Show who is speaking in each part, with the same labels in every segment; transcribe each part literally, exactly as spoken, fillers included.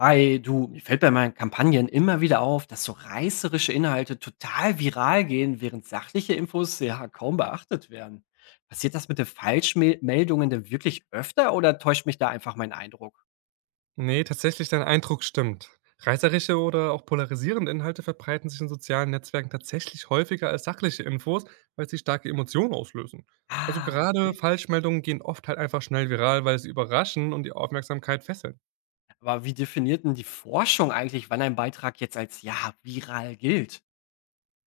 Speaker 1: Hi, du, mir fällt bei meinen Kampagnen immer wieder auf, dass so reißerische Inhalte total viral gehen, während sachliche Infos ja kaum beachtet werden. Passiert das mit den Falschmeldungen denn wirklich öfter oder täuscht mich da einfach mein Eindruck?
Speaker 2: Ne, tatsächlich, dein Eindruck stimmt. Reißerische oder auch polarisierende Inhalte verbreiten sich in sozialen Netzwerken tatsächlich häufiger als sachliche Infos, weil sie starke Emotionen auslösen. Also
Speaker 1: Ah,
Speaker 2: gerade
Speaker 1: okay.
Speaker 2: Falschmeldungen gehen oft halt einfach schnell viral, weil sie überraschen und die Aufmerksamkeit fesseln.
Speaker 1: Aber wie definiert denn die Forschung eigentlich, wann ein Beitrag jetzt als ja viral gilt?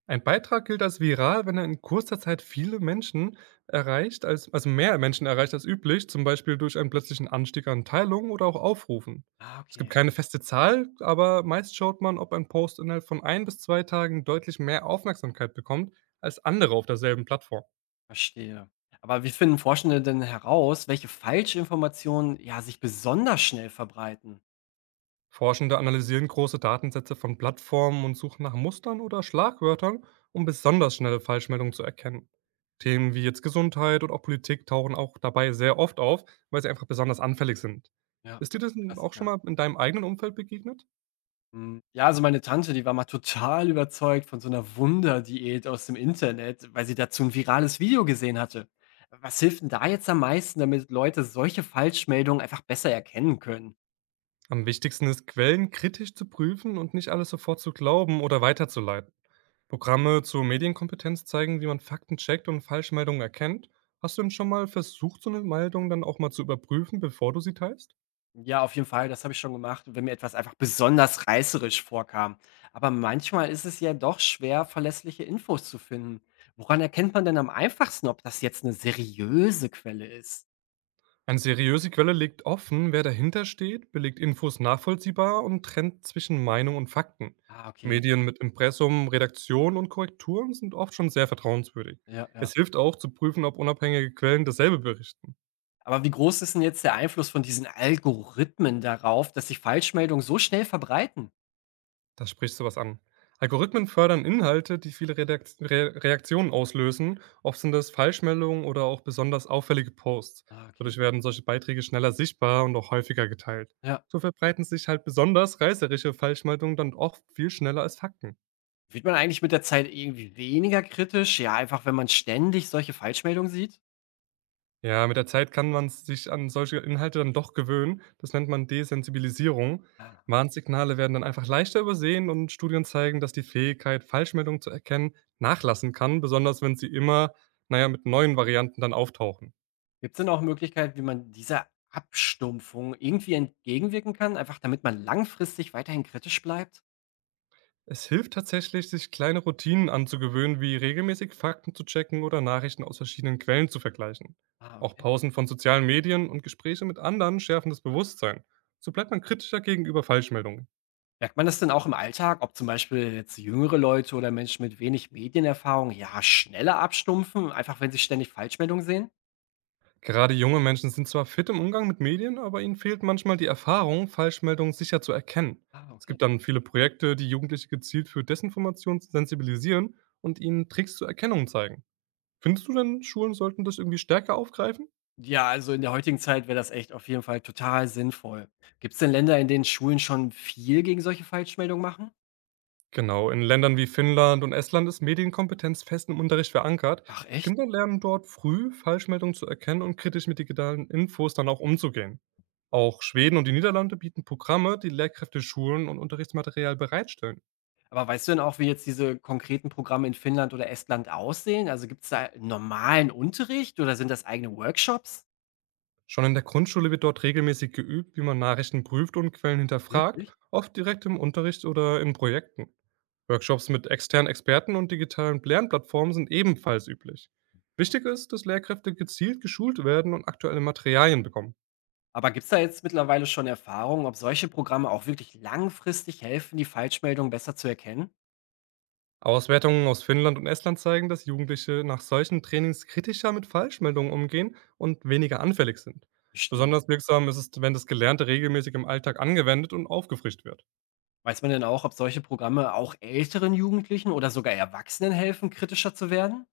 Speaker 2: Ein Beitrag gilt als viral, wenn er in kurzer Zeit viele Menschen erreicht, als, also mehr Menschen erreicht als üblich, zum Beispiel durch einen plötzlichen Anstieg an Teilungen oder auch Aufrufen.
Speaker 1: Ah,
Speaker 2: Es gibt
Speaker 1: okay,
Speaker 2: keine feste Zahl, aber meist schaut man, ob ein Post innerhalb von ein bis zwei Tagen deutlich mehr Aufmerksamkeit bekommt als andere auf derselben Plattform.
Speaker 1: verstehe. Aber wie finden Forschende denn heraus, welche Falschinformationen ja sich besonders schnell verbreiten?
Speaker 2: Forschende analysieren große Datensätze von Plattformen und suchen nach Mustern oder Schlagwörtern, um besonders schnelle Falschmeldungen zu erkennen. Themen wie jetzt Gesundheit und auch Politik tauchen auch dabei sehr oft auf, weil sie einfach besonders anfällig sind.
Speaker 1: Ja,
Speaker 2: Ist dir das denn auch schon
Speaker 1: Klassiker.
Speaker 2: mal in deinem eigenen Umfeld begegnet?
Speaker 1: Hm, ja, also meine Tante, die war mal total überzeugt von so einer Wunderdiät aus dem Internet, weil sie dazu ein virales Video gesehen hatte. Was hilft 'n da jetzt am meisten, damit Leute solche Falschmeldungen einfach besser erkennen können?
Speaker 2: Am wichtigsten ist, Quellen kritisch zu prüfen und nicht alles sofort zu glauben oder weiterzuleiten. Programme zur Medienkompetenz zeigen, wie man Fakten checkt und Falschmeldungen erkennt. Hast du denn schon mal versucht, so eine Meldung dann auch mal zu überprüfen, bevor du sie teilst?
Speaker 1: Ja, auf jeden Fall, das habe ich schon gemacht, wenn mir etwas einfach besonders reißerisch vorkam. Aber manchmal ist es ja doch schwer, verlässliche Infos zu finden. Woran erkennt man denn am einfachsten, ob das jetzt eine seriöse Quelle ist?
Speaker 2: Eine seriöse Quelle legt offen, wer dahinter steht, belegt Infos nachvollziehbar und trennt zwischen Meinung und Fakten.
Speaker 1: Ah, okay.
Speaker 2: Medien mit Impressum, Redaktion und Korrekturen sind oft schon sehr vertrauenswürdig.
Speaker 1: Ja, ja.
Speaker 2: Es hilft auch zu prüfen, ob unabhängige Quellen dasselbe berichten.
Speaker 1: Aber wie groß ist denn jetzt der Einfluss von diesen Algorithmen darauf, dass sich Falschmeldungen so schnell verbreiten?
Speaker 2: Da sprichst du was an. Algorithmen fördern Inhalte, die viele Redakt Re Reaktionen auslösen. Oft sind das Falschmeldungen oder auch besonders auffällige Posts.
Speaker 1: Ah, okay.
Speaker 2: Dadurch werden solche Beiträge schneller sichtbar und auch häufiger geteilt.
Speaker 1: Ja.
Speaker 2: So verbreiten sich halt besonders reißerische Falschmeldungen dann oft viel schneller als Fakten.
Speaker 1: Wird man eigentlich mit der Zeit irgendwie weniger kritisch? Ja, einfach wenn man ständig solche Falschmeldungen sieht?
Speaker 2: Ja, mit der Zeit kann man sich an solche Inhalte dann doch gewöhnen. Das nennt man Desensibilisierung.
Speaker 1: Ah.
Speaker 2: Warnsignale werden dann einfach leichter übersehen und Studien zeigen, dass die Fähigkeit, Falschmeldungen zu erkennen, nachlassen kann, besonders wenn sie immer, naja, mit neuen Varianten dann auftauchen.
Speaker 1: Gibt es denn auch Möglichkeiten, wie man dieser Abstumpfung irgendwie entgegenwirken kann, einfach damit man langfristig weiterhin kritisch bleibt?
Speaker 2: Es hilft tatsächlich, sich kleine Routinen anzugewöhnen, wie regelmäßig Fakten zu checken oder Nachrichten aus verschiedenen Quellen zu vergleichen.
Speaker 1: Ah,
Speaker 2: Auch
Speaker 1: okay.
Speaker 2: Pausen von sozialen Medien und Gespräche mit anderen schärfen das Bewusstsein. So bleibt man kritischer gegenüber Falschmeldungen.
Speaker 1: Merkt man das denn auch im Alltag, ob zum Beispiel jetzt jüngere Leute oder Menschen mit wenig Medienerfahrung ja schneller abstumpfen, einfach wenn sie ständig Falschmeldungen sehen?
Speaker 2: Gerade junge Menschen sind zwar fit im Umgang mit Medien, aber ihnen fehlt manchmal die Erfahrung, Falschmeldungen sicher zu erkennen.
Speaker 1: Ah,
Speaker 2: Es
Speaker 1: okay.
Speaker 2: gibt dann viele Projekte, die Jugendliche gezielt für Desinformation sensibilisieren und ihnen Tricks zur Erkennung zeigen. Findest du denn, Schulen sollten das irgendwie stärker aufgreifen?
Speaker 1: Ja, also in der heutigen Zeit wäre das echt auf jeden Fall total sinnvoll. Gibt es denn Länder, in denen Schulen schon viel gegen solche Falschmeldungen machen?
Speaker 2: Genau, in Ländern wie Finnland und Estland ist Medienkompetenz fest im Unterricht verankert.
Speaker 1: Ach echt?
Speaker 2: Kinder lernen dort früh, Falschmeldungen zu erkennen und kritisch mit digitalen Infos dann auch umzugehen. Auch Schweden und die Niederlande bieten Programme, die Lehrkräfte, Schulen und Unterrichtsmaterial bereitstellen.
Speaker 1: Aber weißt du denn auch, wie jetzt diese konkreten Programme in Finnland oder Estland aussehen? Also gibt es da normalen Unterricht oder sind das eigene Workshops?
Speaker 2: Schon in der Grundschule wird dort regelmäßig geübt, wie man Nachrichten prüft und Quellen hinterfragt,
Speaker 1: Wirklich?
Speaker 2: oft direkt im Unterricht oder in Projekten. Workshops mit externen Experten und digitalen Lernplattformen sind ebenfalls üblich.
Speaker 1: Ja.
Speaker 2: Wichtig ist, dass Lehrkräfte gezielt geschult werden und aktuelle Materialien bekommen.
Speaker 1: Aber gibt es da jetzt mittlerweile schon Erfahrungen, ob solche Programme auch wirklich langfristig helfen, die Falschmeldung besser zu erkennen?
Speaker 2: Auswertungen aus Finnland und Estland zeigen, dass Jugendliche nach solchen Trainings kritischer mit Falschmeldungen umgehen und weniger anfällig sind.
Speaker 1: Verstehe.
Speaker 2: Besonders wirksam ist es, wenn das Gelernte regelmäßig im Alltag angewendet und aufgefrischt wird.
Speaker 1: Weiß man denn auch, ob solche Programme auch älteren Jugendlichen oder sogar Erwachsenen helfen, kritischer zu werden?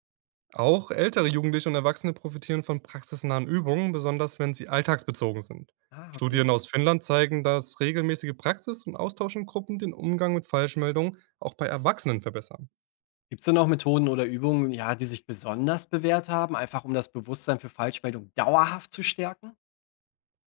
Speaker 2: Auch ältere Jugendliche und Erwachsene profitieren von praxisnahen Übungen, besonders wenn sie alltagsbezogen sind.
Speaker 1: Ah, okay.
Speaker 2: Studien aus Finnland zeigen, dass regelmäßige Praxis und Austausch in Gruppen den Umgang mit Falschmeldungen auch bei Erwachsenen verbessern.
Speaker 1: Gibt es denn auch Methoden oder Übungen, ja, die sich besonders bewährt haben, einfach um das Bewusstsein für Falschmeldung dauerhaft zu stärken?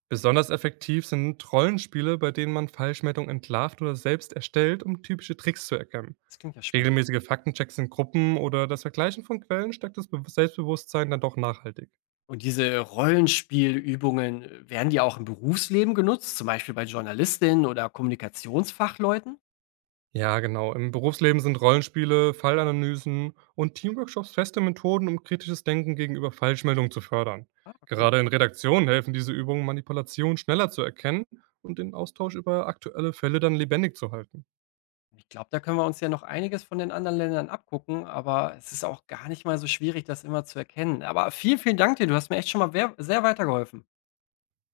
Speaker 2: Besonders effektiv sind Rollenspiele, bei denen man Falschmeldungen entlarvt oder selbst erstellt, um typische Tricks zu erkennen.
Speaker 1: Das klingt ja spannend.
Speaker 2: Regelmäßige Faktenchecks in Gruppen oder das Vergleichen von Quellen stärkt das Be- Selbstbewusstsein dann doch nachhaltig.
Speaker 1: Und diese Rollenspielübungen, äh, werden die auch im Berufsleben genutzt, zum Beispiel bei Journalistinnen oder Kommunikationsfachleuten?
Speaker 2: Ja, genau. Im Berufsleben sind Rollenspiele, Fallanalysen und Teamworkshops feste Methoden, um kritisches Denken gegenüber Falschmeldungen zu fördern.
Speaker 1: Ah, okay.
Speaker 2: Gerade in Redaktionen helfen diese Übungen, Manipulation schneller zu erkennen und den Austausch über aktuelle Fälle dann lebendig zu halten.
Speaker 1: Ich glaube, da können wir uns ja noch einiges von den anderen Ländern abgucken, aber es ist auch gar nicht mal so schwierig, das immer zu erkennen. Aber vielen, vielen Dank dir. Du hast mir echt schon mal wer- sehr weitergeholfen.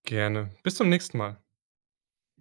Speaker 2: Gerne. Bis zum nächsten Mal.